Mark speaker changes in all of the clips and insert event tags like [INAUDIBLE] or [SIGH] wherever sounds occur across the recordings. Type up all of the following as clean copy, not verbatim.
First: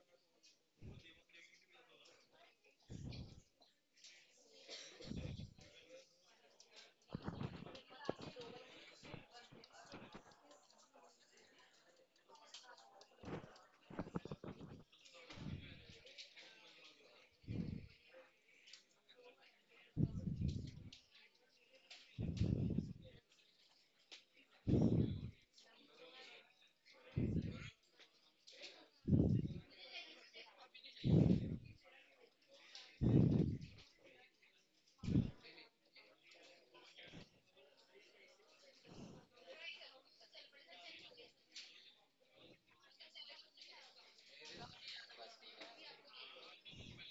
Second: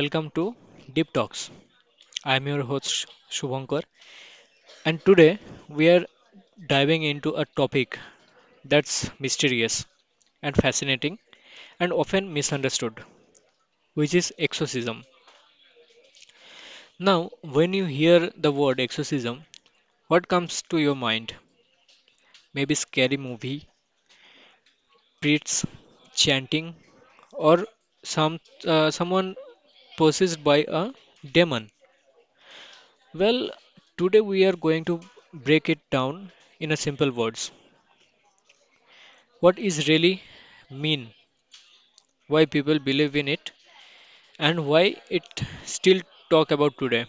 Speaker 1: welcome to Deep Talks. I am your host Shubhankar and today we are diving into a topic that's mysterious and fascinating and often misunderstood, which is exorcism. Now, when you hear the word exorcism, what comes to your mind? Maybe scary movie, priests chanting or some someone possessed by a demon. Well, today we are going to break it down in a simple words. What is really mean, why people believe in it, and why it still talk about today.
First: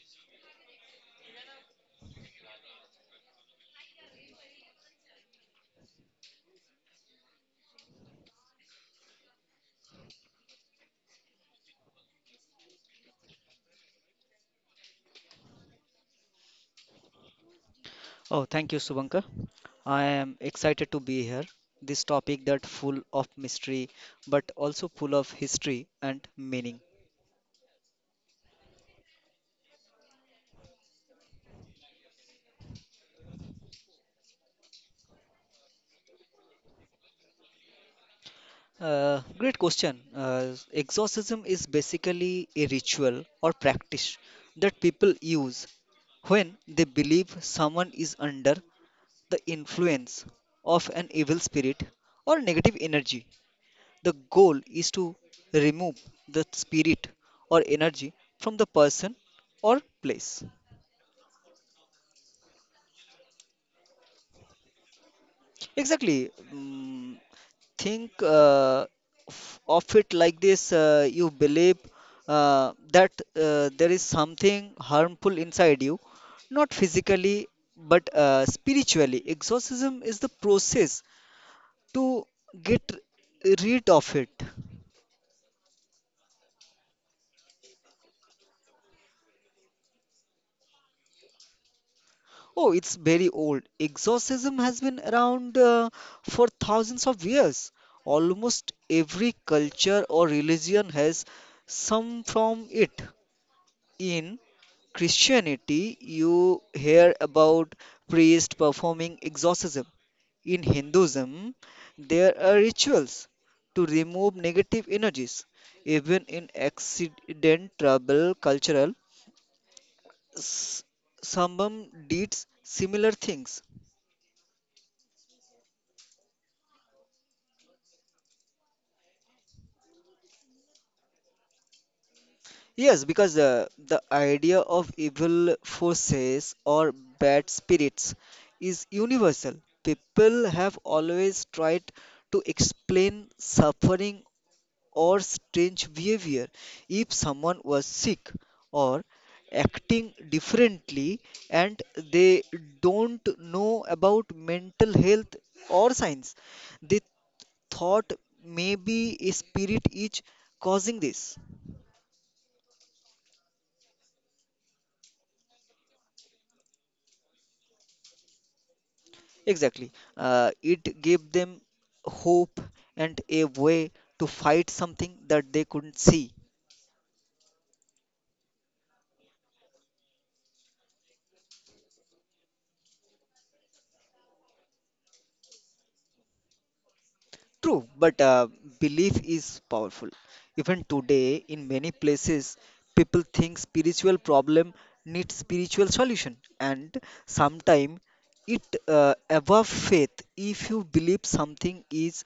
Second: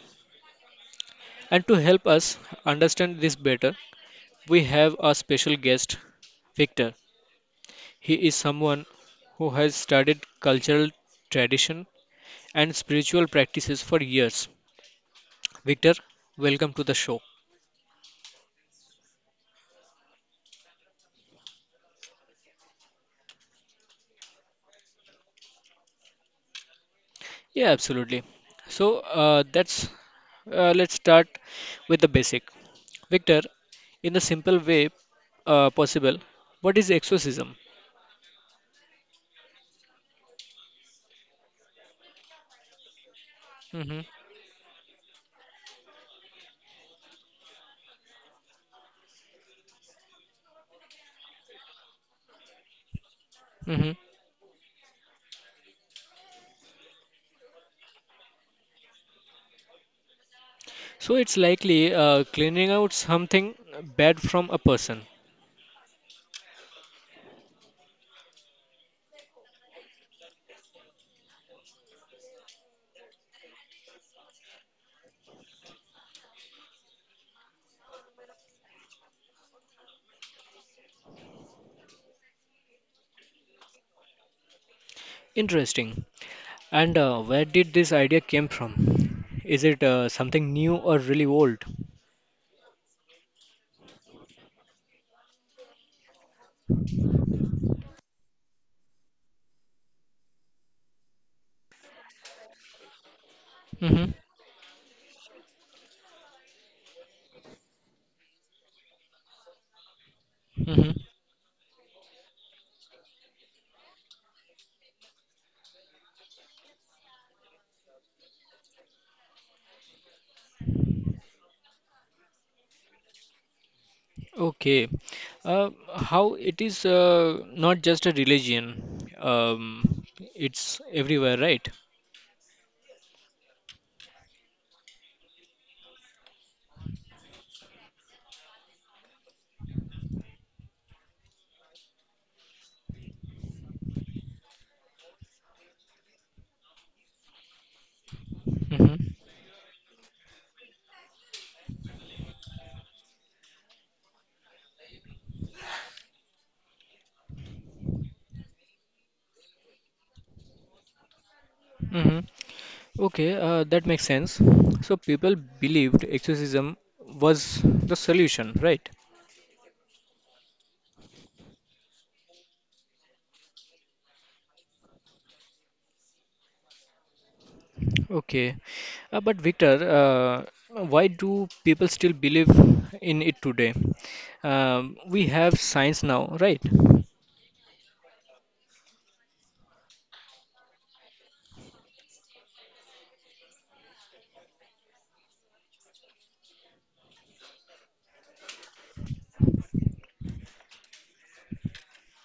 Speaker 1: And to help us understand this better, we have a special guest, Victor. He is someone who has studied cultural tradition and spiritual practices for years. Victor, welcome to the show.
Speaker 2: Oh, thank you, Subankar. I am excited to be here. This topic that full of mystery, but also full of history and meaning.
Speaker 1: Yeah, absolutely. So that's Let's start with the basic. Victor, in the simple way possible, what is exorcism?
Speaker 2: Great question. Exorcism is basically a ritual or
Speaker 1: Hmm.
Speaker 2: practice that people use when they believe someone is under the influence of an evil spirit or negative energy.
Speaker 1: Hmm.
Speaker 2: The goal is to remove the spirit or energy from the person or place.
Speaker 1: So it's likely cleaning out something bad from a person.
Speaker 2: Exactly. Think of it like this. You believe that there is something harmful inside you, not physically but spiritually. Exorcism is the process to get rid of it.
Speaker 1: Interesting. And where did this idea came from? Is it something new or really old?
Speaker 2: Oh, it's very old. Exorcism has been around for thousands of years. Almost every culture or religion has some from it.
Speaker 1: Hmm.
Speaker 2: In Christianity, you hear about priests performing exorcism. In
Speaker 1: Hmm.
Speaker 2: Hinduism, there are rituals to remove negative energies. Even in accident trouble cultural, s- Sambam did similar things.
Speaker 1: Okay. How it is not just a religion, it's everywhere, right?
Speaker 2: Yes, because the idea of evil forces or bad spirits is universal. People have always tried to explain suffering or strange behavior. If someone was sick or
Speaker 1: Hmm.
Speaker 2: acting differently and they don't know about mental health or science, they thought maybe a spirit is causing this.
Speaker 1: Hmm. Okay, that makes sense. So people believed exorcism was the solution, right?
Speaker 2: Exactly. It gave them hope and a way to fight something that they couldn't see.
Speaker 1: Okay. But Victor, why do people still believe in it today? We have science now, right?
Speaker 2: True, but belief is powerful. Even today, in many places, people think spiritual problem needs spiritual solution, and sometimes it above faith. If you believe something is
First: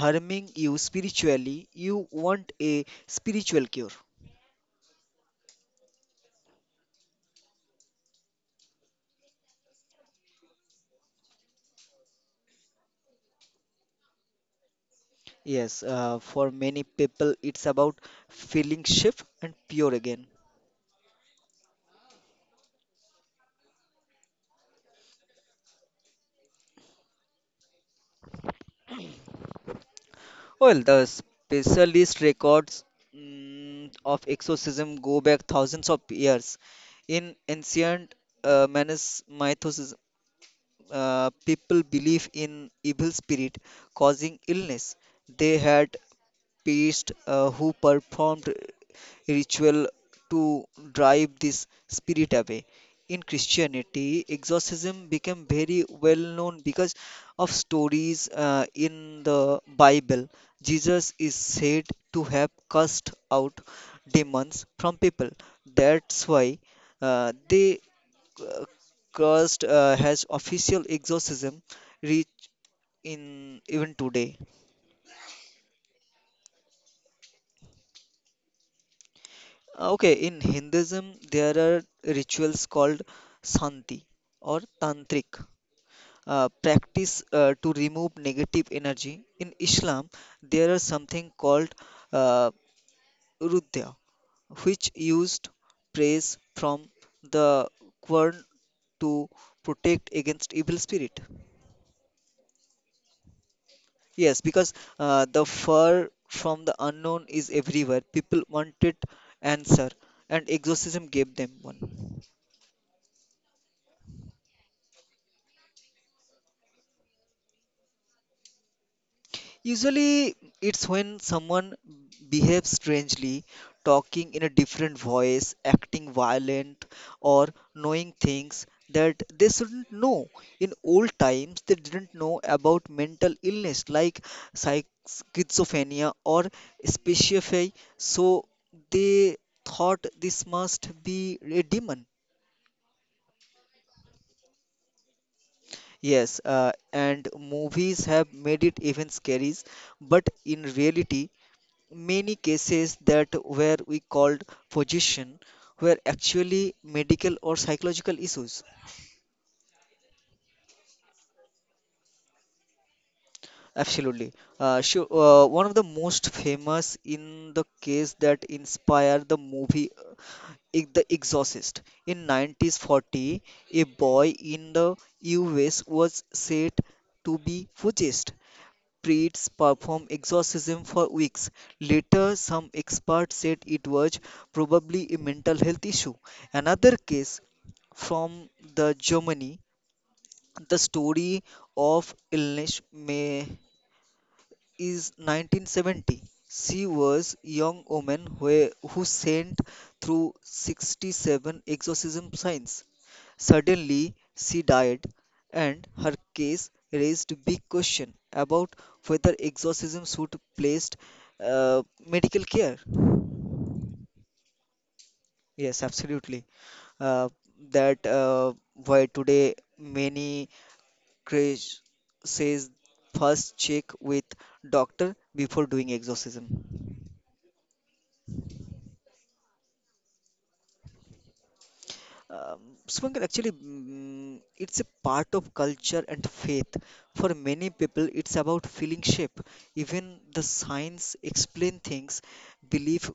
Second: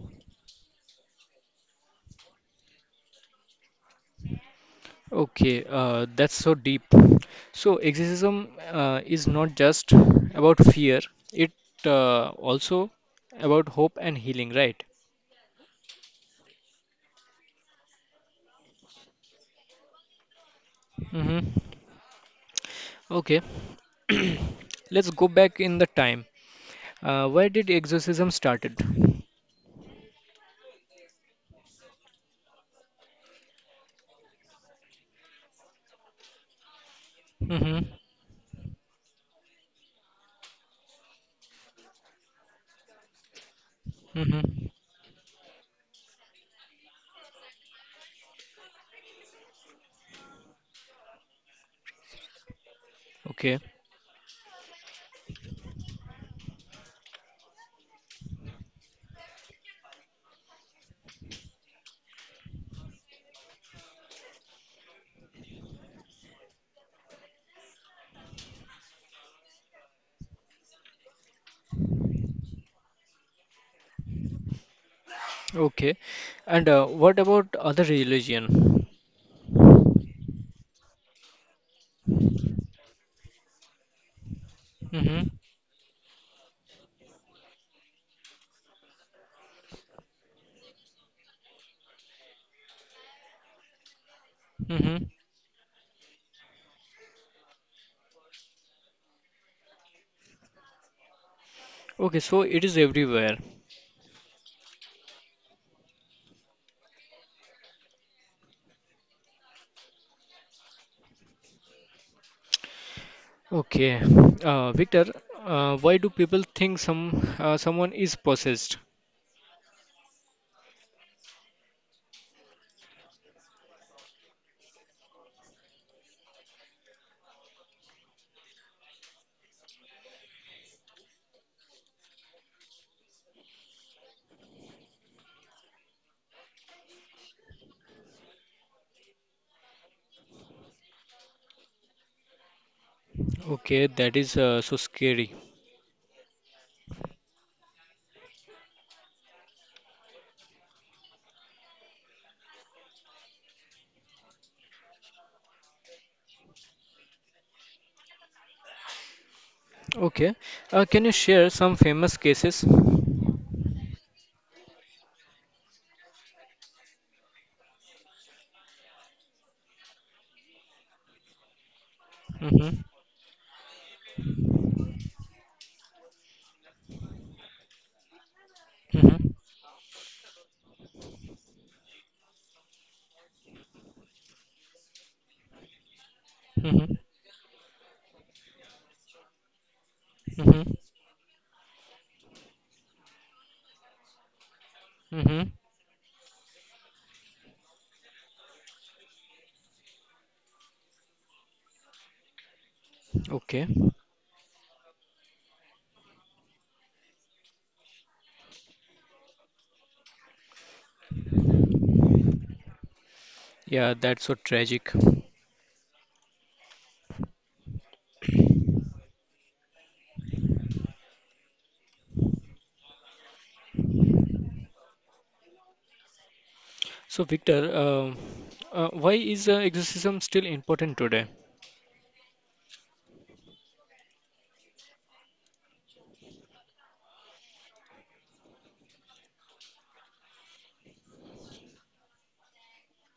Speaker 2: harming you spiritually, you want a spiritual cure.
Speaker 1: Okay, that's so deep. So, exorcism is not just about fear, it also about hope and healing, right?
Speaker 2: Yes, for many people, it's about feeling shift and pure again.
Speaker 1: Mm-hmm. Okay, [CLEARS THROAT] let's go back in the time. Where did exorcism started?
Speaker 2: Well, the specialist records of exorcism go back thousands of years. In
Speaker 1: Mm-hmm.
Speaker 2: ancient Manus mythos, people believe in evil spirit causing
Speaker 1: Mm-hmm.
Speaker 2: illness. They had Priest who performed ritual to drive this spirit away. In
Speaker 1: Okay,
Speaker 2: Christianity, exorcism became very well known because of stories in the Bible. Jesus is said to have cast out demons from people. That's why they uh, cursed has official exorcism reach in even today.
Speaker 1: okay. And what about other religion?
Speaker 2: Okay, in Hinduism, there are rituals called Santi or Tantric,
Speaker 1: Mm-hmm.
Speaker 2: practice to remove negative energy. In Islam, there are something called uh, Rudya, which
Speaker 1: Mm-hmm.
Speaker 2: used praise from the Quran to protect against evil spirit.
Speaker 1: Okay, so it is everywhere.
Speaker 2: Yes, because the fur from the unknown is everywhere. People wanted answer, and exorcism gave them one.
Speaker 1: Okay, Victor, why do people think someone is possessed?
Speaker 2: Usually, it's when someone behaves strangely, talking in a different voice, acting violent, or knowing things that they shouldn't know. In old times, they didn't know about mental illness like schizophrenia or speciophy, so they thought this must be a demon.
Speaker 1: Okay, that is so scary.
Speaker 2: Yes, and movies have made it even scary, but in reality, many cases that were we called position were actually medical or psychological issues.
Speaker 1: Okay, can you share some famous cases? Mm-hmm.
Speaker 2: Absolutely. Sure. One of the most famous in the case that inspired the movie The Exorcist. In 1940, a boy in the US was said to be possessed
Speaker 1: Mm-hmm.
Speaker 2: priests performed exorcism for weeks. Later, some experts said it was probably a mental health issue. Another
Speaker 1: Mm-hmm.
Speaker 2: case from the Germany,
Speaker 1: Mm-hmm.
Speaker 2: the story of illness may is
Speaker 1: Mm-hmm.
Speaker 2: 1970. She was young woman who sent through 67 exorcism signs.
Speaker 1: Okay.
Speaker 2: Suddenly, she died, and her case raised big question about whether exorcism should placed medical care.
Speaker 1: Yeah, that's so tragic.
Speaker 2: Yes, absolutely. Uh, that why today many crash says first check with doctor before doing exorcism.
Speaker 1: So, Victor, why is exorcism still important today?
Speaker 2: Um, Supankar, actually, it's a part of culture and faith. For many people, it's about feeling shape. Even the science explain things, belief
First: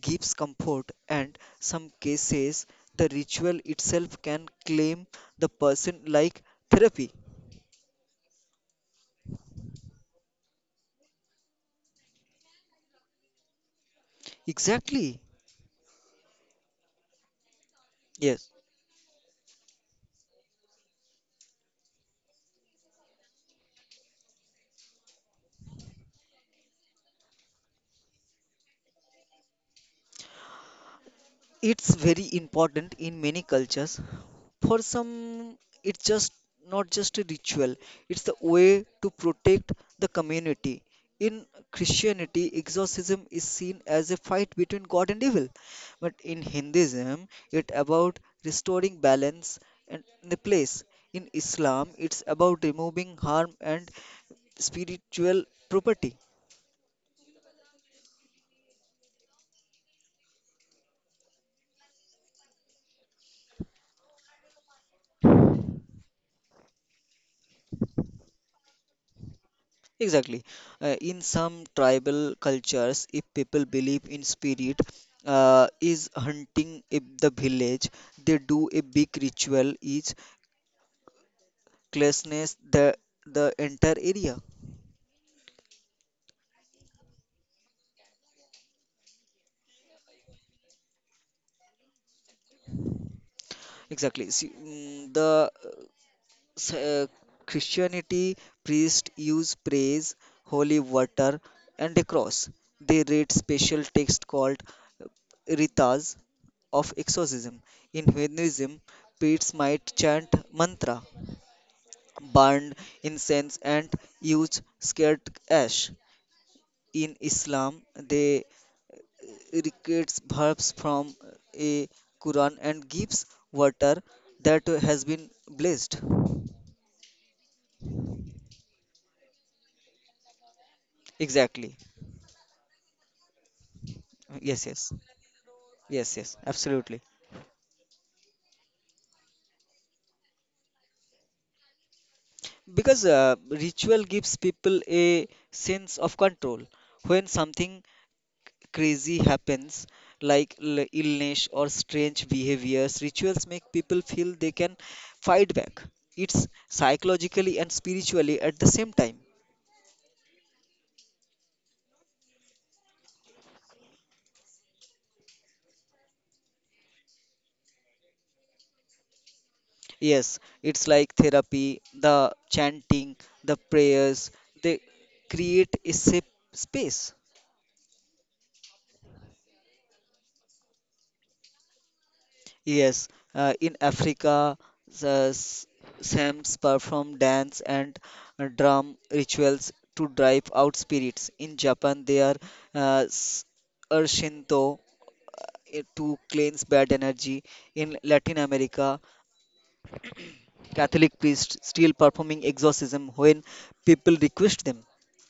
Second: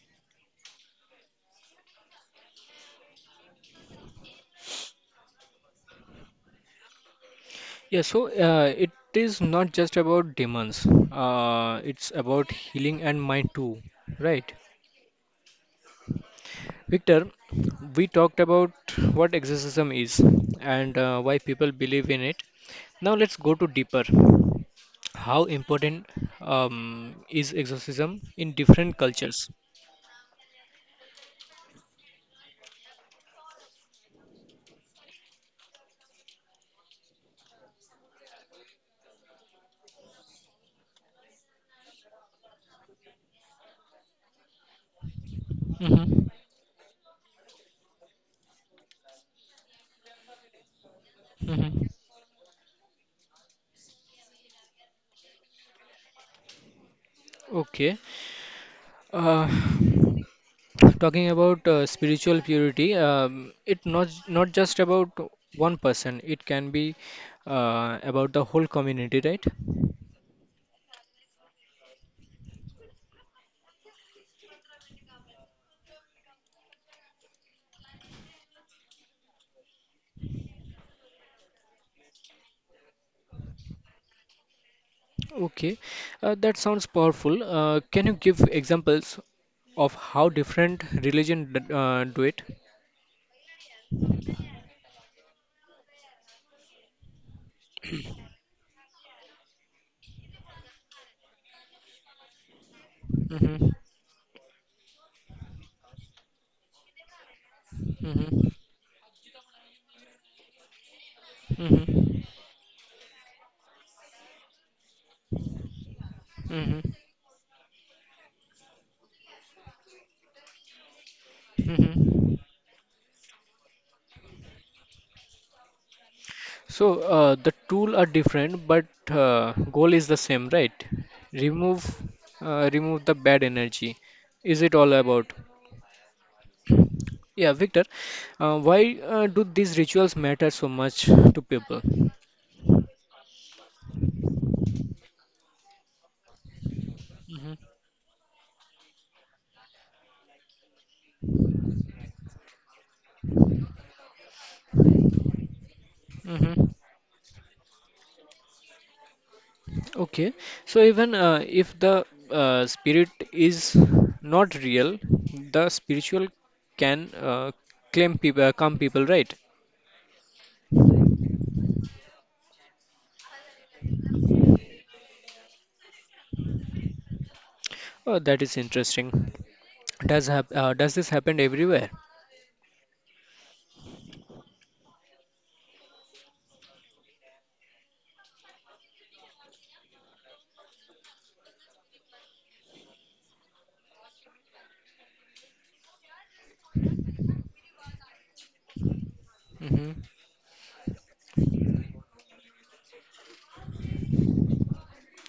Speaker 2: gives comfort, and some cases, the ritual itself can claim the person like therapy.
Speaker 1: Yeah, so it is not just about demons. It's about healing and mind too, right?
Speaker 2: Exactly.
Speaker 1: Victor, we talked
Speaker 2: Yes.
Speaker 1: about what exorcism is and why people believe in it. Now let's go to deeper. How important is exorcism in different cultures?
Speaker 2: It's very important in many cultures. For some, it's just not just a ritual, it's the way to protect the community. In Christianity, exorcism is seen as a fight between God and evil. But
Speaker 1: Hmm.
Speaker 2: in Hinduism, it's about restoring balance and the place. In Islam,
Speaker 1: Hmm.
Speaker 2: it's about removing harm and spiritual property.
Speaker 1: Okay. Uh, Talking about spiritual purity, it not just about one person. It can be about the whole community, right?
Speaker 2: Exactly. In some tribal cultures, if people believe in spirit is hunting if the village, they do a big ritual each cleanses the entire area.
Speaker 1: Okay, that sounds powerful. Can you give examples of how different religion d do it?
Speaker 2: Exactly. See, s- uh, Christianity priests use praise, holy water, and a cross. They read
Speaker 1: Mm-hmm.
Speaker 2: special text called ritas of exorcism. In
Speaker 1: Mm-hmm.
Speaker 2: Hinduism, priests might chant mantra,
Speaker 1: Mm-hmm.
Speaker 2: burn incense, and use sacred ash.
Speaker 1: Mm-hmm.
Speaker 2: In Islam, they recreates verbs from a
Speaker 1: Mm-hmm.
Speaker 2: Quran and gives water that has been blessed.
Speaker 1: So the tool are different, but uh, goal is the same, right?
Speaker 2: Exactly.
Speaker 1: Remove, remove the bad energy. Is
Speaker 2: Yes,
Speaker 1: it
Speaker 2: yes.
Speaker 1: all about?
Speaker 2: Yes, yes, absolutely.
Speaker 1: Yeah, Victor. Why do these rituals matter so much to people?
Speaker 2: Because ritual gives people a sense of control. When
Speaker 1: Mm-hmm.
Speaker 2: something crazy happens, like illness or strange behaviors, rituals make people feel they can fight back. It's
Speaker 1: Mm-hmm.
Speaker 2: psychologically and spiritually at the same time.
Speaker 1: Okay, so even if the spirit is not real, the spiritual can claim people, come people, right?
Speaker 2: Yes, it's like therapy, the chanting, the prayers, they create a safe space.
Speaker 1: Oh, that is interesting. Does this happen everywhere?
Speaker 2: Yes, in Africa, the Sams perform dance and drum rituals to drive out spirits. In Japan, they are uh, s- are Shinto to cleanse bad energy. In Latin America,
Speaker 1: Hmm.
Speaker 2: Catholic priests still performing exorcism when people request them.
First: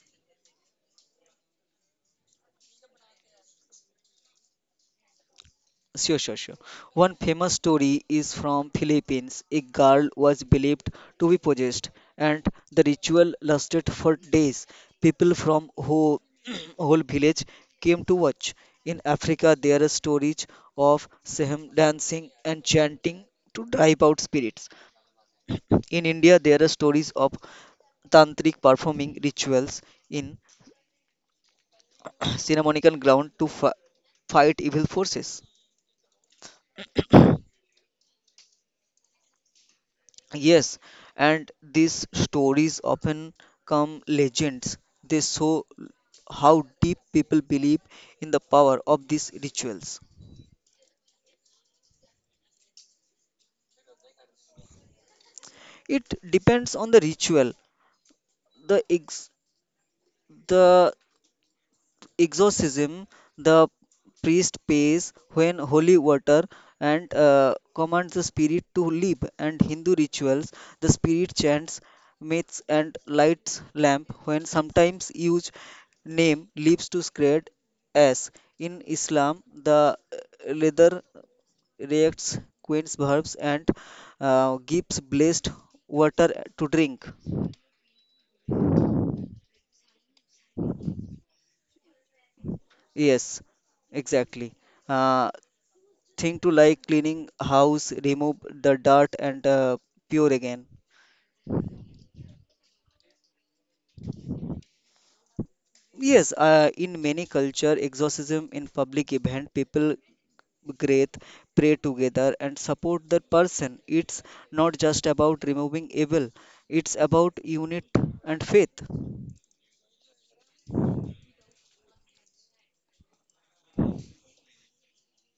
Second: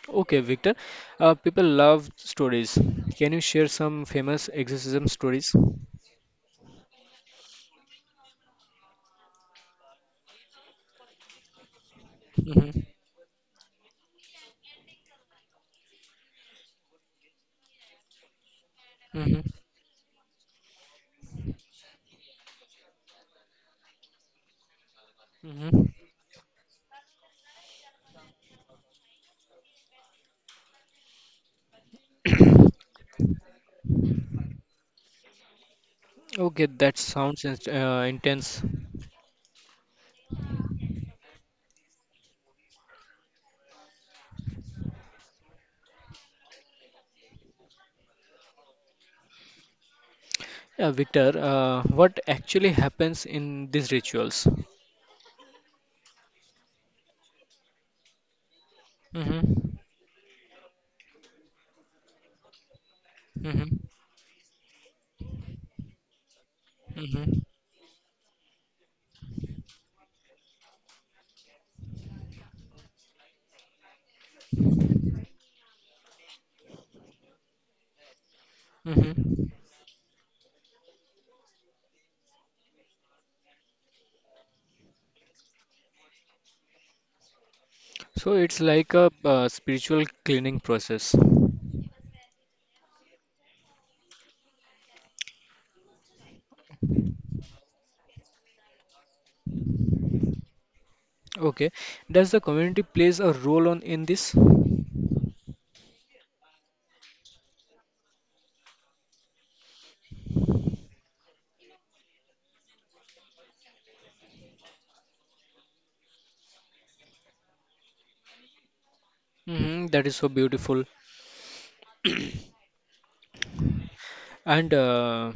Speaker 1: Okay, Victor. People love stories. Can you share some famous exorcism stories?
Speaker 2: Sure, sure, sure. One famous story is from Philippines. A girl was believed to be possessed, and
Speaker 1: Hmm.
Speaker 2: the ritual lasted for days. People from whole, [CLEARS THROAT] whole village came to watch. In
Speaker 1: Hmm.
Speaker 2: Africa, there are stories of Sehem dancing and chanting to drive out spirits.
Speaker 1: Hmm.
Speaker 2: [CLEARS THROAT] In India, there are stories of tantric performing rituals in [CLEARS THROAT]
Speaker 1: [COUGHS] [CLEARS THROAT]
Speaker 2: ceremonial ground to fight evil forces.
Speaker 1: Okay, that sounds intense.
Speaker 2: Yes, and these stories often come legends. They show how deep people believe in the power of these rituals.
Speaker 1: Yeah, Victor, what actually happens in these rituals?
Speaker 2: It depends on the ritual, the ex-
Speaker 1: Mm-hmm.
Speaker 2: the exorcism the
Speaker 1: Mm-hmm.
Speaker 2: priest pays when holy water and
Speaker 1: Mm-hmm.
Speaker 2: commands the spirit to leave and hindu rituals the spirit chants myths and lights lamp when sometimes used name leaves to scared as in islam
Speaker 1: Mm-hmm.
Speaker 2: the leather reacts quench verbs and gives blessed water to drink.
Speaker 1: So it's like a spiritual cleaning process.
Speaker 2: Yes, exactly. uh, thing to like cleaning house, remove the dirt and pure again.
Speaker 1: Okay. Does the community plays a role on in this?
Speaker 2: Yes, in many culture, exorcism in public event, people great pray together and support the person. It's not just about removing evil; it's about unit and faith.
Speaker 1: Mm-hmm. That is so beautiful. And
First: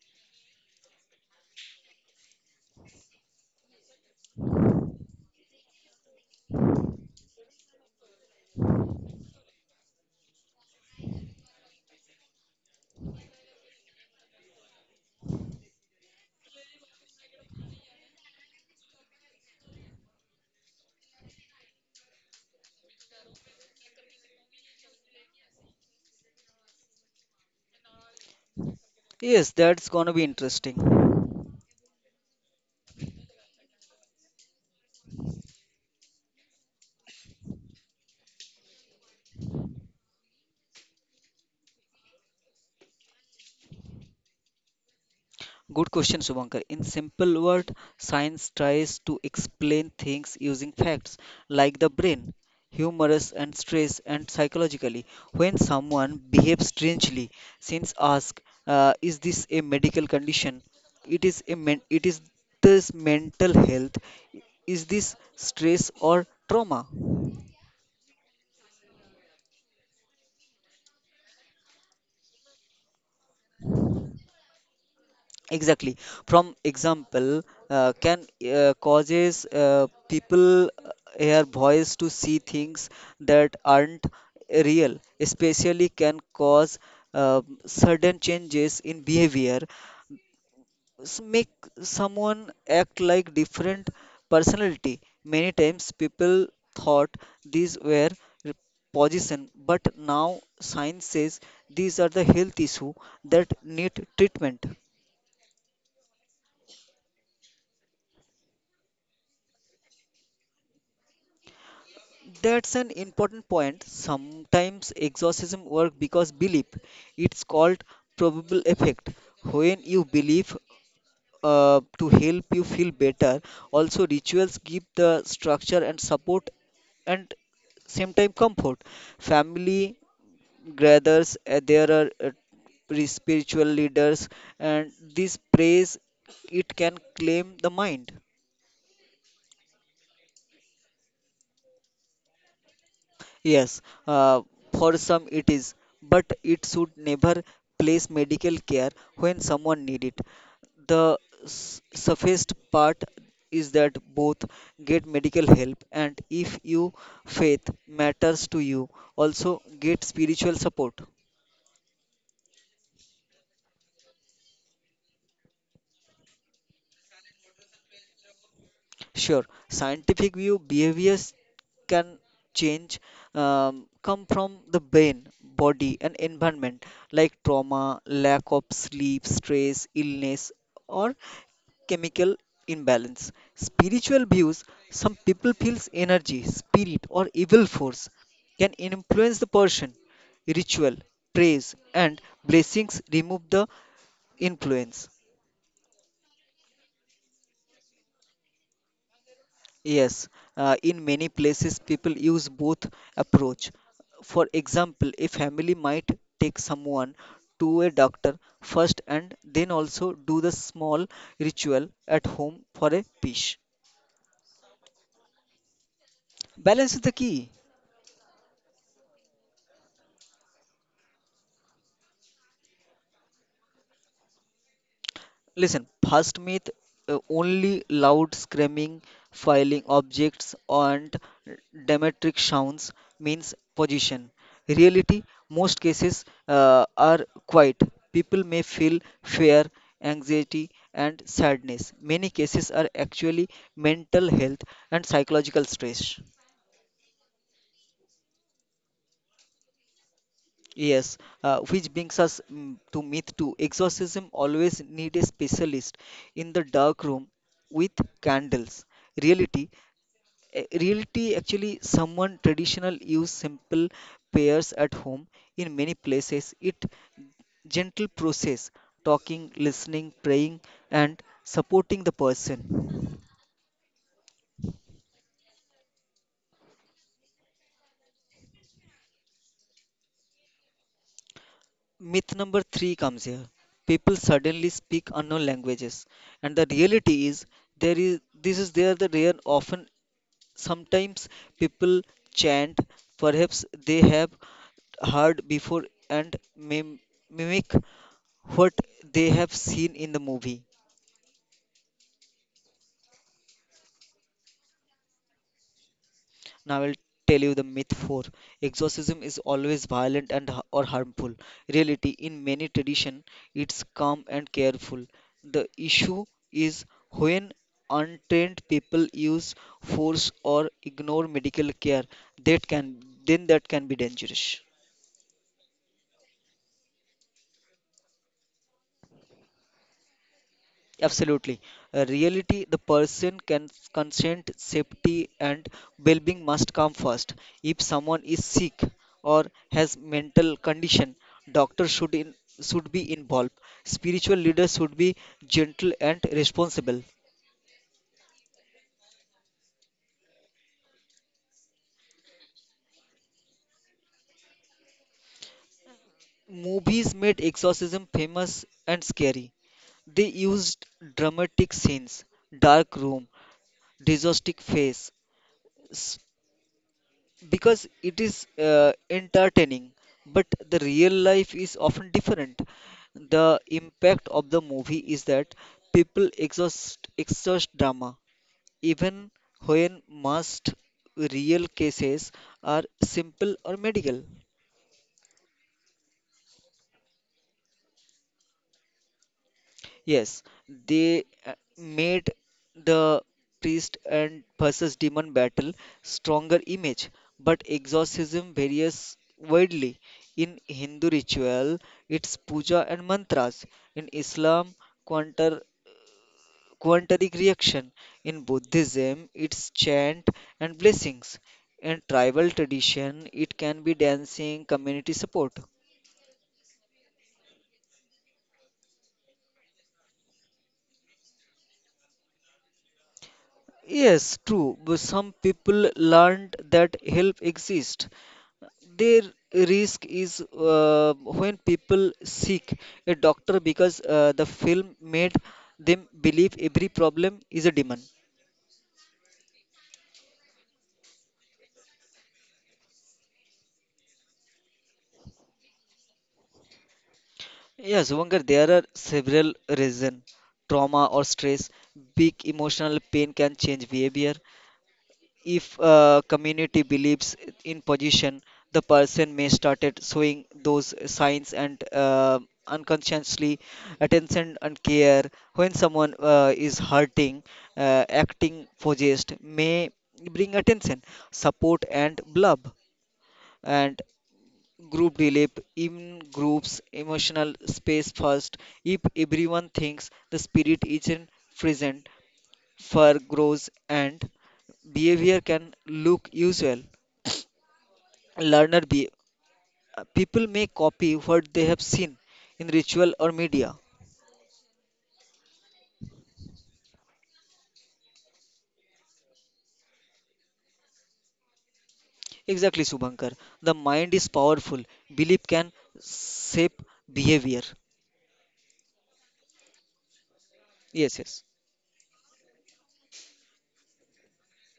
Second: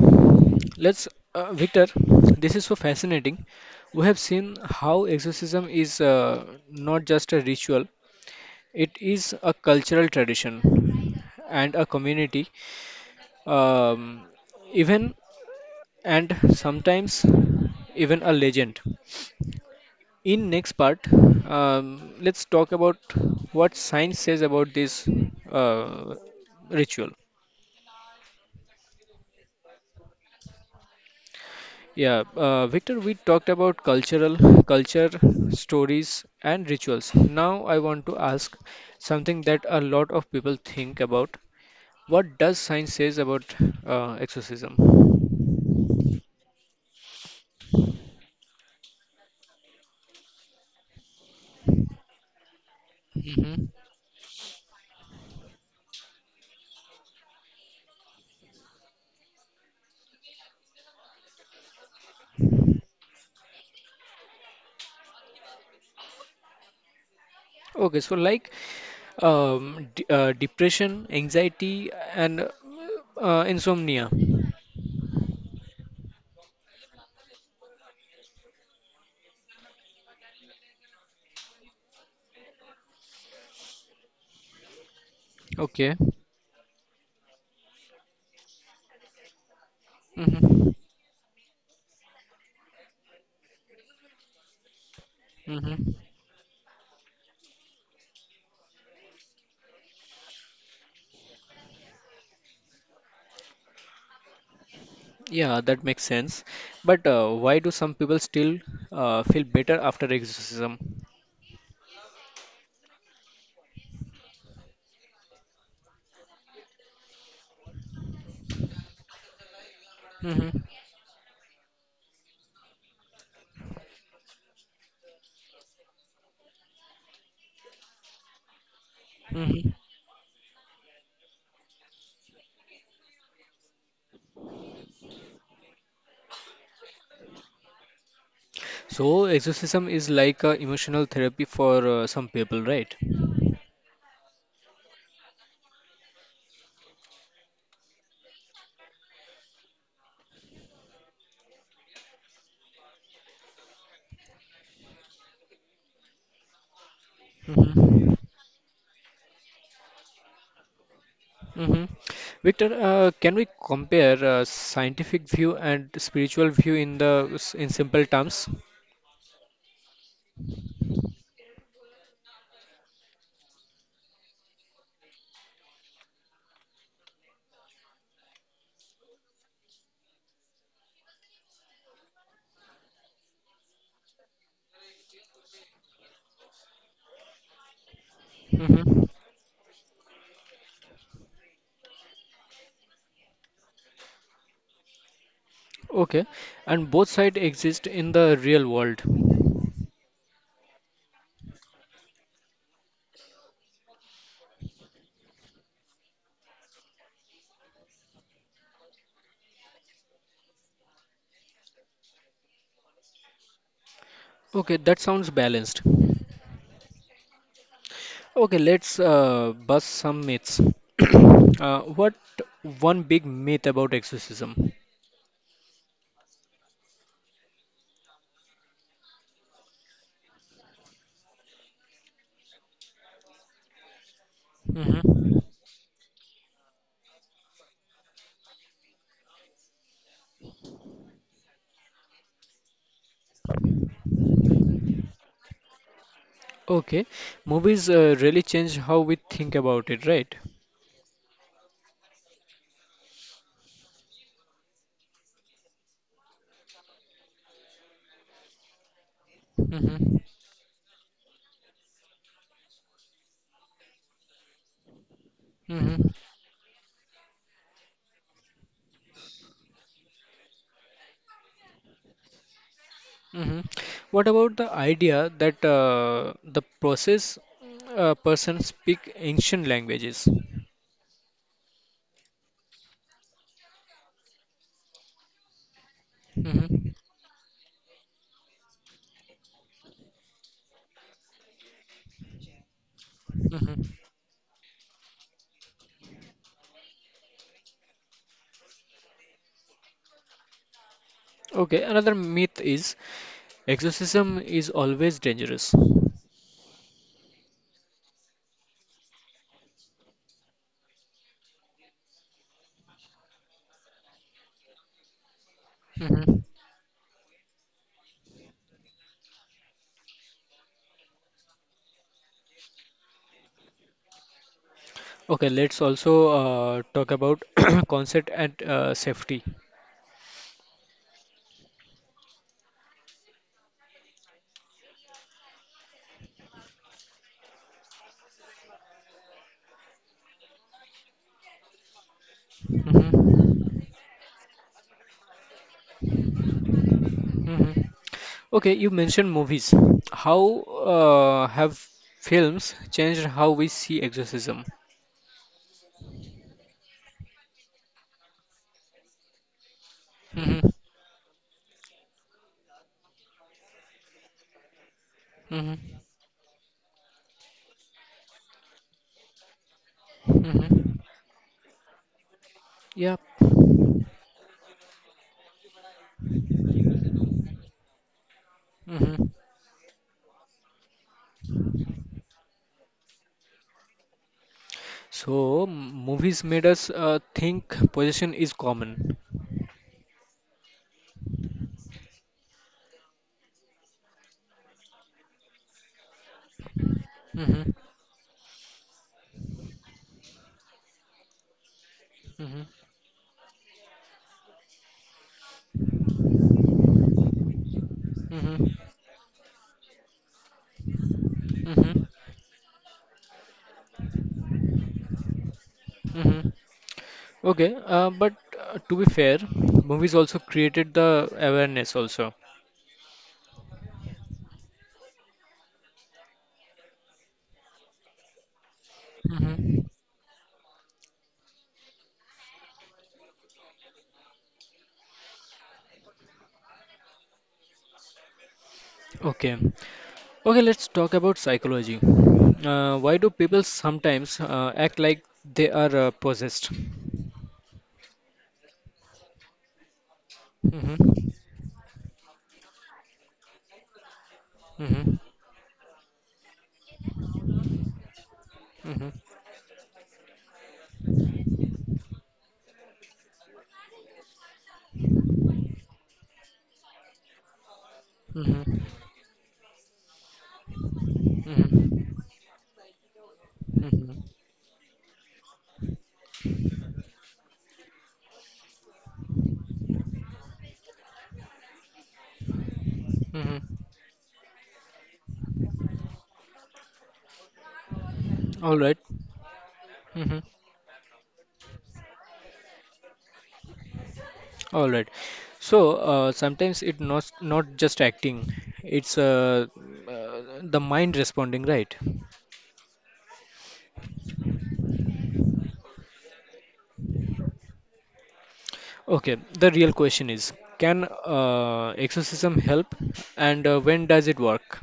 Speaker 1: let's, Victor, this is so fascinating. We have seen how exorcism is not just a ritual, it is a cultural tradition and a community um, even and sometimes even a legend. In next part, let's talk about what science says about this uh, ritual.
Speaker 2: Yes, that's gonna be interesting.
Speaker 1: Yeah, Victor, we talked about cultural culture, stories, and rituals. Now I want to ask something that a lot of people think about. What does science says about exorcism?
Speaker 2: Good question, Subankar. In simple word, science tries to explain things using facts like the brain, humorous and
Speaker 1: Mm-hmm.
Speaker 2: stress and psychologically. When someone behaves strangely, since ask, "Is this a medical condition? It is a men- it is this mental health? Is this stress or trauma?"
Speaker 1: Okay, so like d depression, anxiety, and insomnia.
Speaker 2: Exactly. From example, can causes people hear voice to see things that aren't real, especially
Speaker 1: Okay.
Speaker 2: can cause sudden changes in behavior,
Speaker 1: Mm-hmm.
Speaker 2: make someone act like different personality. Many
Speaker 1: Mm-hmm.
Speaker 2: times people thought these were re- position, but now science says these are the health issue that need treatment.
Speaker 1: Yeah, that makes sense. But why do some people still feel better after exorcism?
Speaker 2: That's an important point. Sometimes exorcism work because belief. It's called probable effect. When you believe
Speaker 1: Mm-hmm.
Speaker 2: to help you feel better, also rituals give the structure and support and same time comfort.
Speaker 1: Mm-hmm.
Speaker 2: Family gathers, there are spiritual leaders, and this praise it can claim the mind.
Speaker 1: So exorcism is like emotional therapy for some people, right?
Speaker 2: Yes, uh, for some it is, but it should never place medical care when someone need it. The safest part is that both get medical help and if you faith
Speaker 1: Mm-hmm.
Speaker 2: matters to you, also get spiritual support.
Speaker 1: Mm-hmm. Victor, can we compare scientific view and spiritual view in the in simple terms?
Speaker 2: Sure, scientific view behaviors can change come from the brain, body, and environment like trauma, lack of sleep, stress, illness, or chemical imbalance. Spiritual views some people feels energy, spirit, or evil force can
Speaker 1: Hmm.
Speaker 2: influence the person. Ritual, praise, and blessings remove the influence.
Speaker 1: Okay, and both sides exist in the real world.
Speaker 2: Yes, in many places people use both approach. For example, a family might take someone to a doctor first and then also do the small ritual at home for a peace.
Speaker 1: Okay, that sounds balanced.
Speaker 2: Balance is the key.
Speaker 1: Okay, let's bust some myths. [CLEARS THROAT] What one big myth about exorcism?
Speaker 2: Listen, first myth only loud screaming, filing objects, and dramatic sounds means position. Reality,
Speaker 1: Hmm.
Speaker 2: most cases are quiet. People may feel fear, anxiety, and sadness. Many cases are actually mental health and psychological stress.
Speaker 1: Okay, movies really change how we think about it, right?
Speaker 2: Yes, which brings us to myth two. Exorcism always need a specialist in the dark room with candles. Reality,
Speaker 1: Hmm.
Speaker 2: reality actually someone traditional use simple prayers at home in many
Speaker 1: Hmm.
Speaker 2: places. It gentle process, talking, listening, praying, and supporting the person.
Speaker 1: Hmm. What about the idea that the process person speak ancient languages?
Speaker 2: Myth number three comes here. People suddenly speak unknown languages, and the
Speaker 1: Hmm.
Speaker 2: reality is there is this is there the rare often. Sometimes people chant, perhaps
Speaker 1: Mhm.
Speaker 2: they have heard before, and mimic what they have seen in the movie.
Speaker 1: Okay, another myth is exorcism is always dangerous.
Speaker 2: Now I'll tell you the myth 4. Exorcism is always violent and or harmful. Reality in many tradition it's calm and careful. The issue
Speaker 1: Mhm.
Speaker 2: is when untrained people use force or ignore medical care that can then that can be dangerous.
Speaker 1: Okay, let's also talk about [CLEARS THROAT] concept and safety.
Speaker 2: Absolutely. Reality, the person can consent, safety, and well-being must come first. If someone is sick or has mental condition, doctor should be involved.
Speaker 1: Mhm.
Speaker 2: Spiritual leaders should be gentle and responsible.
Speaker 1: Mhm. Okay, you mentioned movies. How have films changed how we see exorcism?
Speaker 2: Movies made exorcism famous and scary. They
Speaker 1: Mhm.
Speaker 2: used dramatic scenes, dark room, disastrous face,
Speaker 1: Mhm.
Speaker 2: because it is entertaining, but the
Speaker 1: Mhm.
Speaker 2: real life is often different.
Speaker 1: Yeah.
Speaker 2: The impact of the movie is that people exhaust drama
Speaker 1: Mm-hmm.
Speaker 2: even when most real cases are simple or medical.
Speaker 1: So movies made us think possession is common.
Speaker 2: Yes, they made the priest and versus demon battle stronger image, but
Speaker 1: Mm-hmm.
Speaker 2: exorcism varies widely. In Hindu ritual, it's puja and mantras. In Islam, quantar, quantic reaction. In
Speaker 1: Mm-hmm.
Speaker 2: Buddhism, it's chant and blessings.
Speaker 1: Hmm.
Speaker 2: In tribal tradition, it can be dancing, community support.
Speaker 1: Hmm. Okay, but to be fair, movies also created the awareness also.
Speaker 2: Yes, true. But some people learned that help exists. Their
Speaker 1: Hmm.
Speaker 2: risk is when people seek a doctor because the film made them believe every problem is a demon.
Speaker 1: Okay. Okay, let's talk about psychology. Why do people sometimes act like they are possessed? Mm-hmm.
Speaker 2: Yes, Vankar, there are several reasons. Trauma or stress, big emotional pain can change behavior.
Speaker 1: Mm-hmm.
Speaker 2: If a community believes in position, the
Speaker 1: Mm-hmm.
Speaker 2: person may started showing those signs and unconsciously attention and care. When someone is hurting, acting
Speaker 1: Mm-hmm.
Speaker 2: possessed may bring attention, support and blub, and
Speaker 1: Mm-hmm.
Speaker 2: group relief in groups emotional space first. If everyone thinks the spirit isn't present, fur grows
Speaker 1: Mm-hmm.
Speaker 2: and behavior can look usual.
Speaker 1: All
Speaker 2: Learner
Speaker 1: right.
Speaker 2: be,
Speaker 1: Mm-hmm.
Speaker 2: people may copy what they have seen in ritual or media.
Speaker 1: All right. So sometimes it not just acting, it's the mind responding, right?
Speaker 2: Exactly, Subankar. The mind is powerful. Belief can shape behavior.
Speaker 1: Okay. The real question is, can
Speaker 2: Yes, yes.
Speaker 1: exorcism help, and when does it work?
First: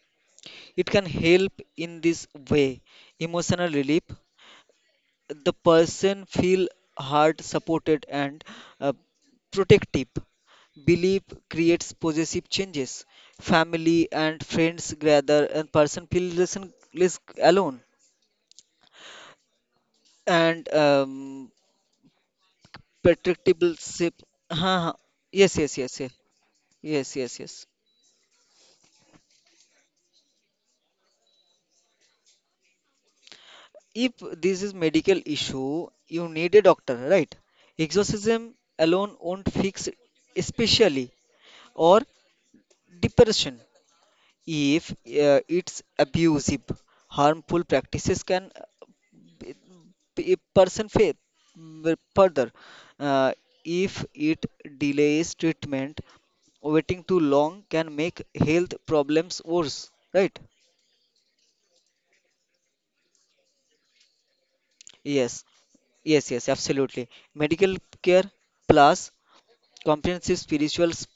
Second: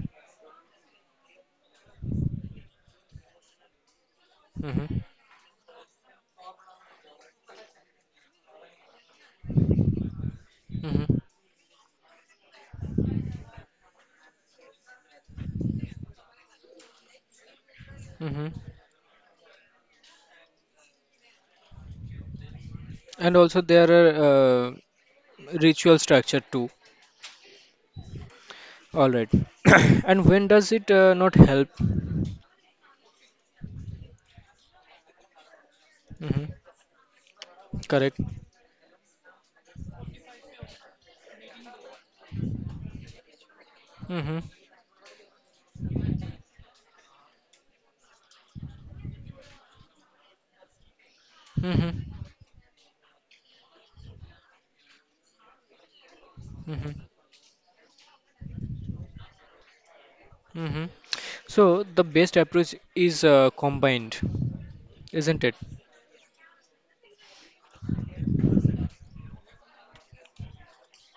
Speaker 2: It can help in this way. Emotional relief,
Speaker 1: Hmm.
Speaker 2: the person feel heart supported and uh, protective
Speaker 1: Hmm.
Speaker 2: belief creates possessive changes. Family and friends gather and person feel less, and- less alone
Speaker 1: Hmm.
Speaker 2: and
Speaker 1: And also
Speaker 2: protectable
Speaker 1: there are
Speaker 2: sip. हाँ हाँ, yes yes
Speaker 1: ritual
Speaker 2: yes yes,
Speaker 1: structure too.
Speaker 2: yes yes yes.
Speaker 1: All right. [COUGHS] And when does it not help?
Speaker 2: If this is medical issue, you
Speaker 1: Hmm.
Speaker 2: need a doctor, right?
Speaker 1: Correct.
Speaker 2: Exorcism alone won't fix, especially or depression.
Speaker 1: Hmm.
Speaker 2: If it's abusive, harmful practices can b- b- person faith,
Speaker 1: Hmm.
Speaker 2: further. uh, if it delays treatment,
Speaker 1: Hmm.
Speaker 2: waiting too long can make health problems worse, right?
Speaker 1: Hmm. So the best approach is combined,
Speaker 2: Yes,
Speaker 1: isn't it?
Speaker 2: yes, yes, absolutely. Medical care plus comprehensive spiritual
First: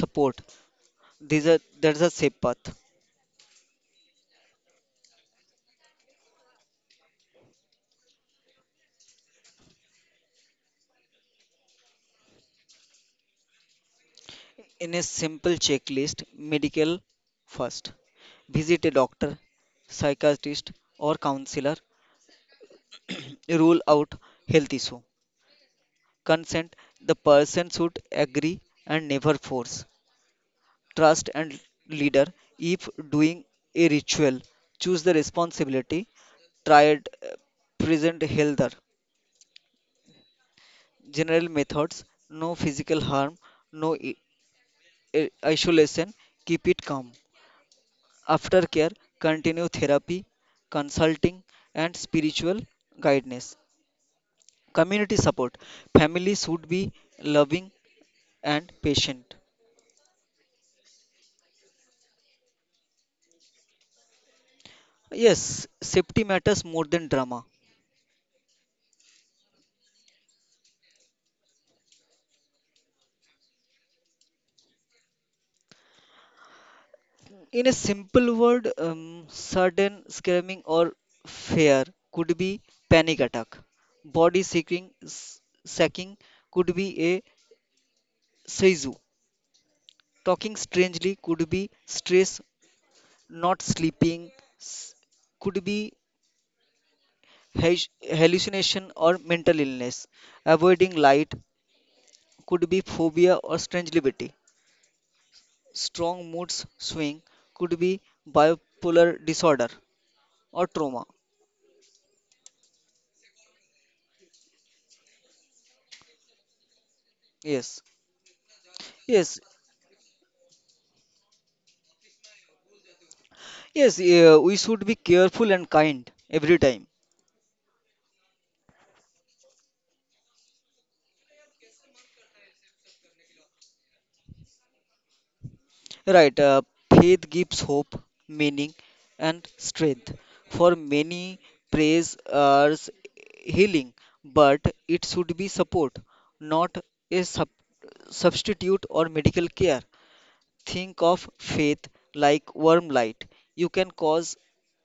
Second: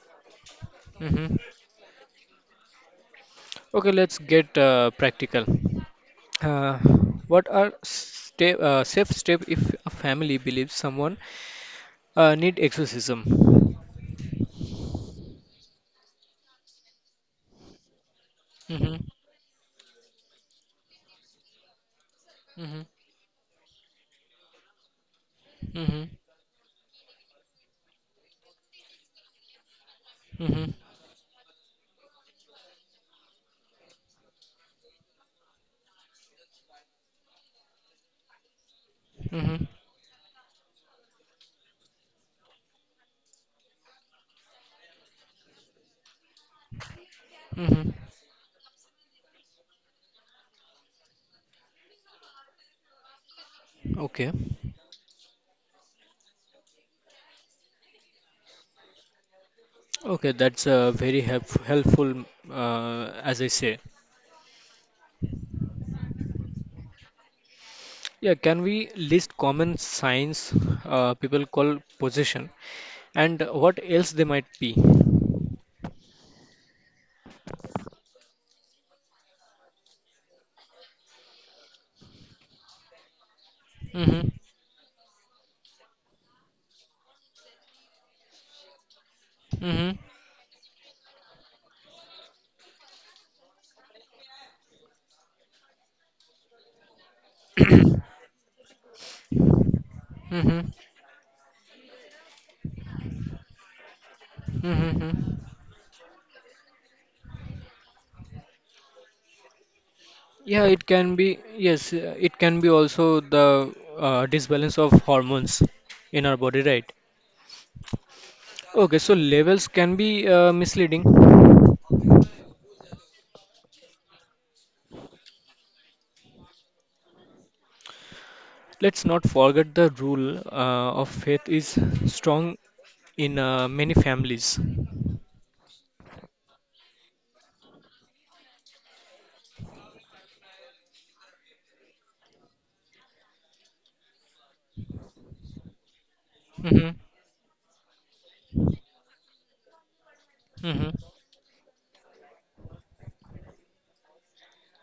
Speaker 2: support,
Speaker 1: Hmm.
Speaker 2: these are, that's a safe path.
Speaker 1: Okay, let's get practical. Uh, what are step safe step if a family believes someone need exorcism?
Speaker 2: In a simple checklist, medical first. Visit a
Speaker 1: Hmm.
Speaker 2: doctor, psychiatrist, or counselor.
Speaker 1: Hmm.
Speaker 2: [CLEARS THROAT] Rule out health issue.
Speaker 1: Hmm.
Speaker 2: Consent. The person should agree and never force.
Speaker 1: Hmm.
Speaker 2: Trust and leader. If doing a ritual, choose the responsibility. Triad present healthier.
Speaker 1: Hmm.
Speaker 2: General methods. No physical harm. No isolation. Keep it calm.
Speaker 1: Hmm.
Speaker 2: Aftercare, continue therapy, consulting and spiritual guidance.
Speaker 1: Okay.
Speaker 2: Community support, family should be loving and patient.
Speaker 1: Okay, that's very helpful, as I say.
Speaker 2: Yes, safety matters more than drama.
Speaker 1: Yeah, can we list common signs people call possession and what else they might be?
Speaker 2: In a simple word, sudden screaming or fear could be panic attack.
Speaker 1: Mm-hmm.
Speaker 2: Body shaking s- sacking could be a seizu.
Speaker 1: Mm-hmm.
Speaker 2: Talking strangely could be stress. Not sleeping s- could be hash-
Speaker 1: [COUGHS]
Speaker 2: hallucination, or mental illness.
Speaker 1: Mm-hmm.
Speaker 2: Avoiding light could be phobia or strangelivity.
Speaker 1: Mm-hmm.
Speaker 2: Strong mood swing could be bipolar disorder
Speaker 1: [CLEARS THROAT] Yeah,
Speaker 2: or
Speaker 1: it
Speaker 2: trauma.
Speaker 1: can be, yes, it can be also the disbalance of hormones in our body, right?
Speaker 2: Yes,
Speaker 1: Okay, so
Speaker 2: yes,
Speaker 1: levels can be misleading.
Speaker 2: yes, yeah, we should be careful and kind every time.
Speaker 1: Let's not forget the rule of faith is strong in many families.
Speaker 2: Right, faith gives hope, meaning, and strength. For many, praise is healing, but it should be support, not
Speaker 1: Mm-hmm.
Speaker 2: a substitute or medical care.
Speaker 1: Mm-hmm.
Speaker 2: Think of faith like warm light. You can cause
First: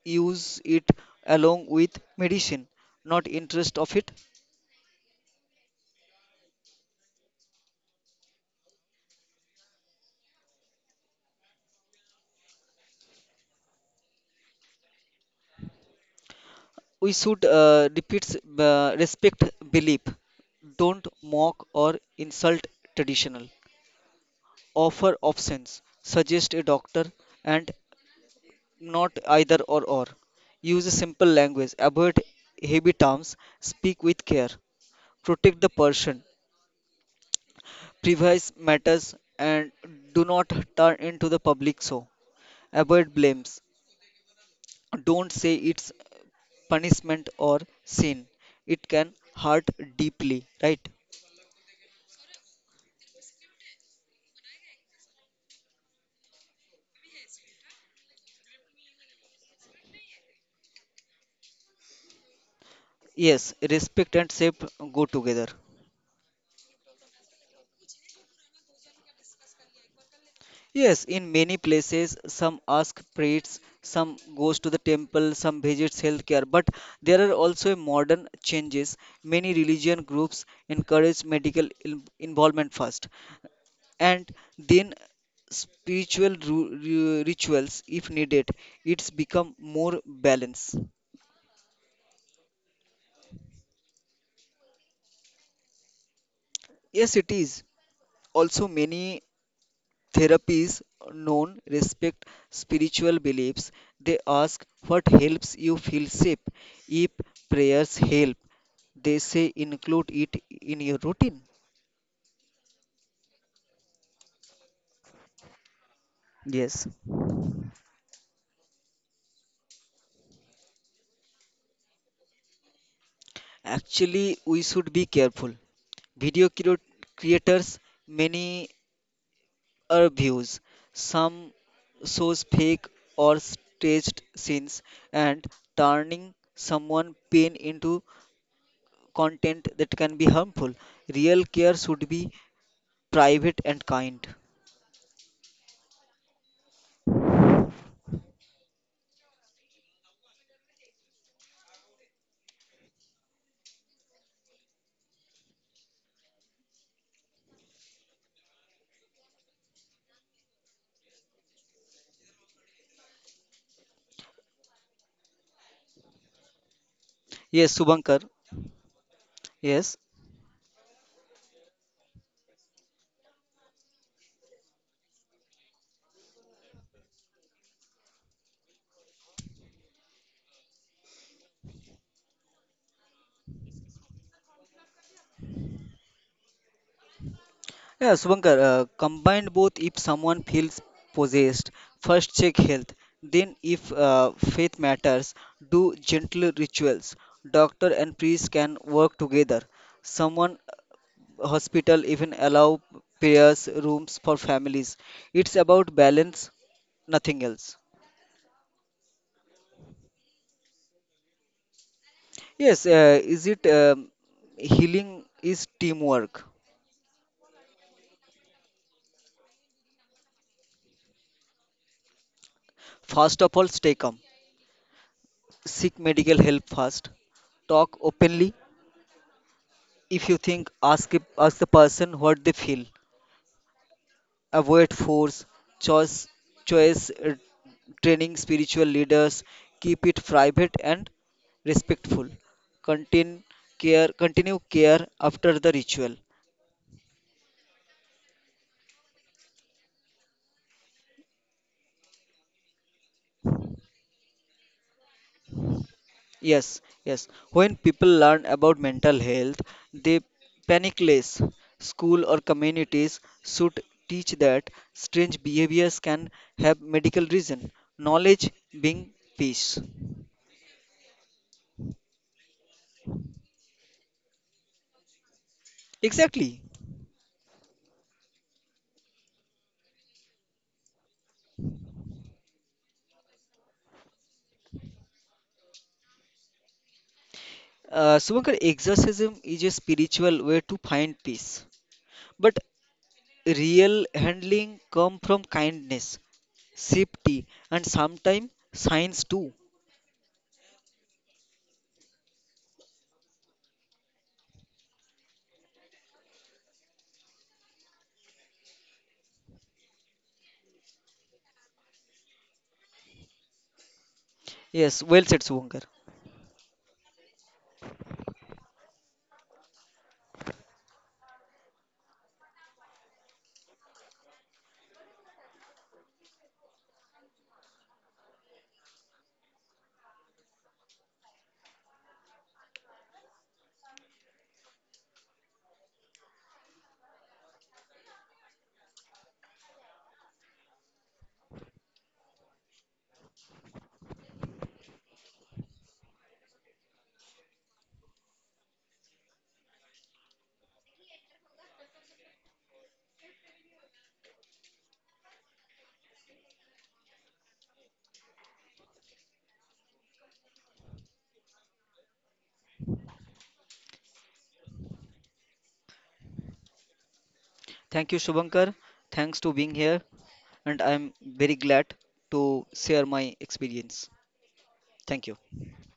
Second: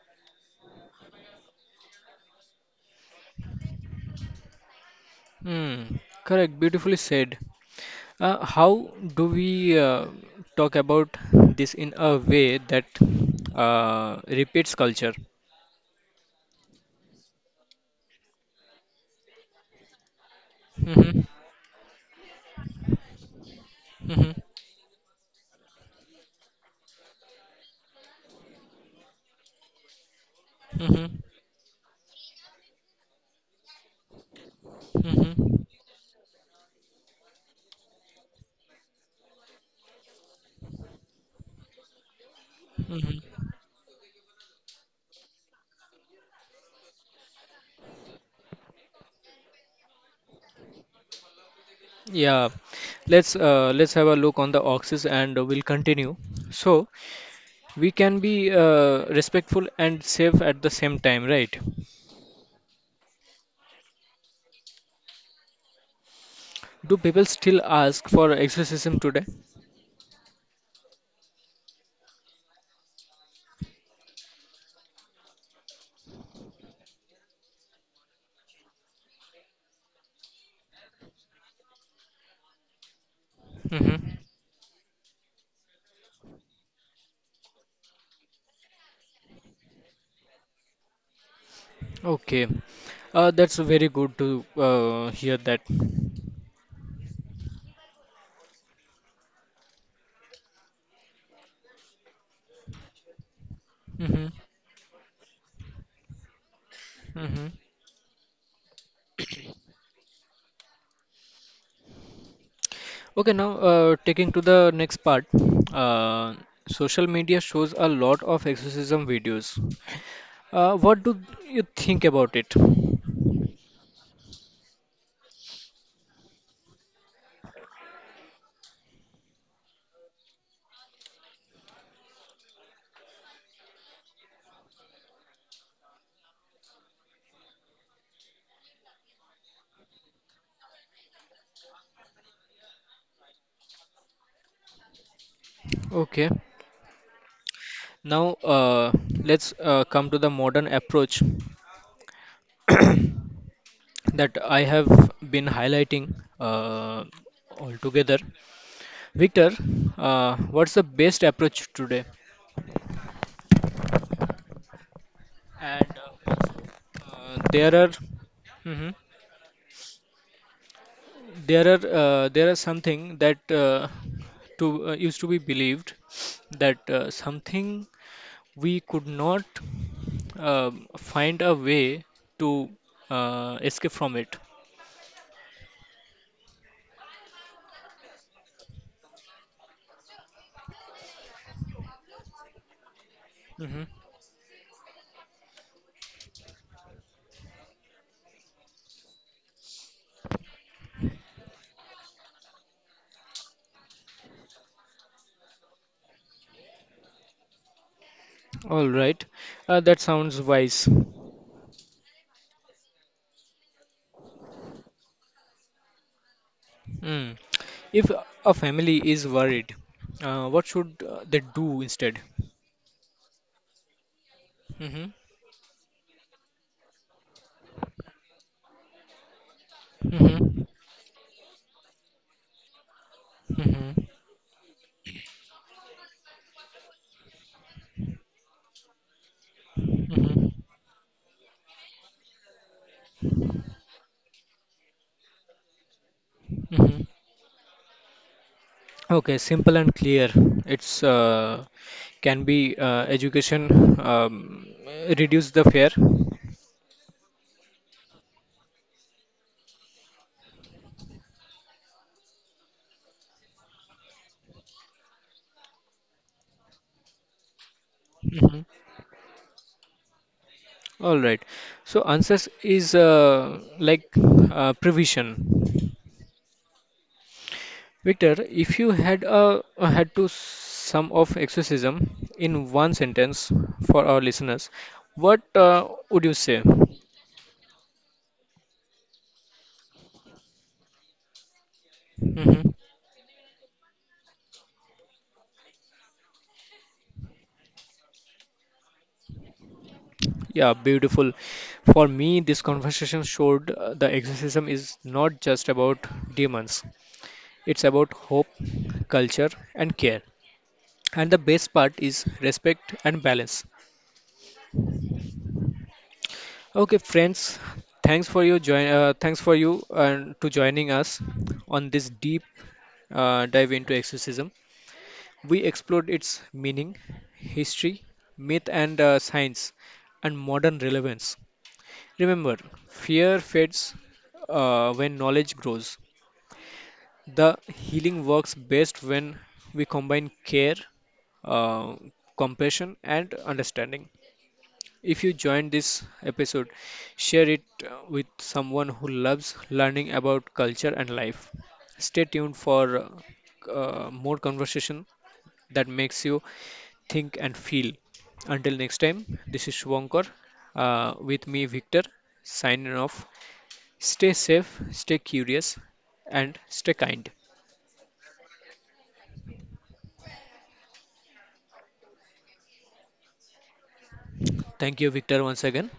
Speaker 2: use it along with medicine, not interest of it.
Speaker 1: Hmm, correct, beautifully said. How do we talk about this in a way that repeats culture?
Speaker 2: We should repeat, respect belief. Don't
Speaker 1: Mhm,
Speaker 2: mock or insult traditional.
Speaker 1: mhm,
Speaker 2: Offer options, suggest a doctor, and not either or or. Use a
Speaker 1: mhm,
Speaker 2: simple language, avoid heavy terms, speak with care, protect
Speaker 1: mhm,
Speaker 2: the person, privacy matters, and do not turn into the public show. Avoid
Speaker 1: mhm.
Speaker 2: blames, don't say it's punishment or sin. It can hurt deeply, right?
Speaker 1: Yeah, let's have a look on the oxes and we'll continue. So we can be respectful and safe at the same time, right?
Speaker 2: Yes, respect and shape go together.
Speaker 1: Do people still ask for exorcism today?
Speaker 2: Yes, in many places, some ask priests, some goes to the temple, some visits healthcare. But there are also modern changes. Many religion groups encourage medical involvement first,
Speaker 1: Mm-hmm.
Speaker 2: and then spiritual rituals if needed. It's become more balanced.
Speaker 1: Okay. That's very good to hear that.
Speaker 2: Yes, it is. Also, many therapies known respect spiritual beliefs. They
Speaker 1: Mm-hmm.
Speaker 2: ask what helps you feel safe. If
Speaker 1: Mm-hmm.
Speaker 2: prayers help, they say include it in your routine.
Speaker 1: Okay, now taking to the next part. Uh,
Speaker 2: Yes.
Speaker 1: Social media shows a lot of exorcism videos. What do you think about it?
Speaker 2: Actually, we should be careful. Video creators, many are views. Some shows fake or staged scenes and turning someone pain into content that can be harmful. Real care should be private and kind.
Speaker 1: Okay. Now let's come to the modern approach [COUGHS] [CLEARS THROAT] that I have been highlighting uh, altogether. Victor, what's the best approach today? And uh, there
Speaker 2: Yes,
Speaker 1: are
Speaker 2: Subankar.
Speaker 1: mhm.
Speaker 2: Yes.
Speaker 1: There are something that to used to be believed that something we could not uh, find a way to escape from it.
Speaker 2: Yeah, Subankar, combined both. If someone feels possessed, first check health. Then,
Speaker 1: Mhm.
Speaker 2: if faith matters, do gentle rituals. Doctor and priest can work together. Someone hospital even allow prayers rooms for families. It's about balance, nothing else.
Speaker 1: All right, that sounds wise.
Speaker 2: Yes, is it healing is teamwork.
Speaker 1: Mm. If a family is worried, what should they do instead?
Speaker 2: First of all, stay calm. Seek medical help first. Talk openly. If you
Speaker 1: Mm-hmm.
Speaker 2: think, ask, ask the person what they feel.
Speaker 1: Mm-hmm.
Speaker 2: Avoid force, choice, choice training spiritual leaders. Keep it
Speaker 1: Mm-hmm.
Speaker 2: private and respectful. Continue continue care after the ritual.
Speaker 1: Mm-hmm. Okay, simple and clear. It's Can be education reduce the fear.
Speaker 2: Yes, yes. When people learn about mental health, they panic less. School or communities should teach that strange behaviors can have medical reason. Knowledge
Speaker 1: Mhm.
Speaker 2: being peace.
Speaker 1: All right. So answers is like provision.
Speaker 2: Exactly.
Speaker 1: Victor, if you had a had to sum of exorcism in one sentence for our listeners, what would you say?
Speaker 2: Subankar, exorcism is a spiritual way to find peace. But
Speaker 1: Mm-hmm.
Speaker 2: real handling come from kindness, safety, and sometimes science too.
Speaker 1: Yeah, beautiful. For me, this conversation showed the exorcism is not just about demons. It's about hope, culture, and care. And the best part is respect and balance.
Speaker 2: Yes, well said, Subankar.
Speaker 1: Okay, friends, thanks for your join. Thanks for you and to joining us on this deep dive into exorcism. We explored its meaning, history, myth, and science, and modern relevance. Remember, fear fades when knowledge grows. The healing works best when we combine care, uh, compassion, and understanding. If you joined this episode, share it with someone who loves learning about culture and life. Stay tuned for more conversation that makes you think, and feel. Until next time, this is Shubhankar with me, Victor, signing off. Stay safe, stay curious, and stay kind.
Speaker 2: Thank you, Subankar. Thanks to being here. And I'm very glad to share my experience.
Speaker 1: Thank you,
Speaker 2: Thank you.
Speaker 1: Victor, once again.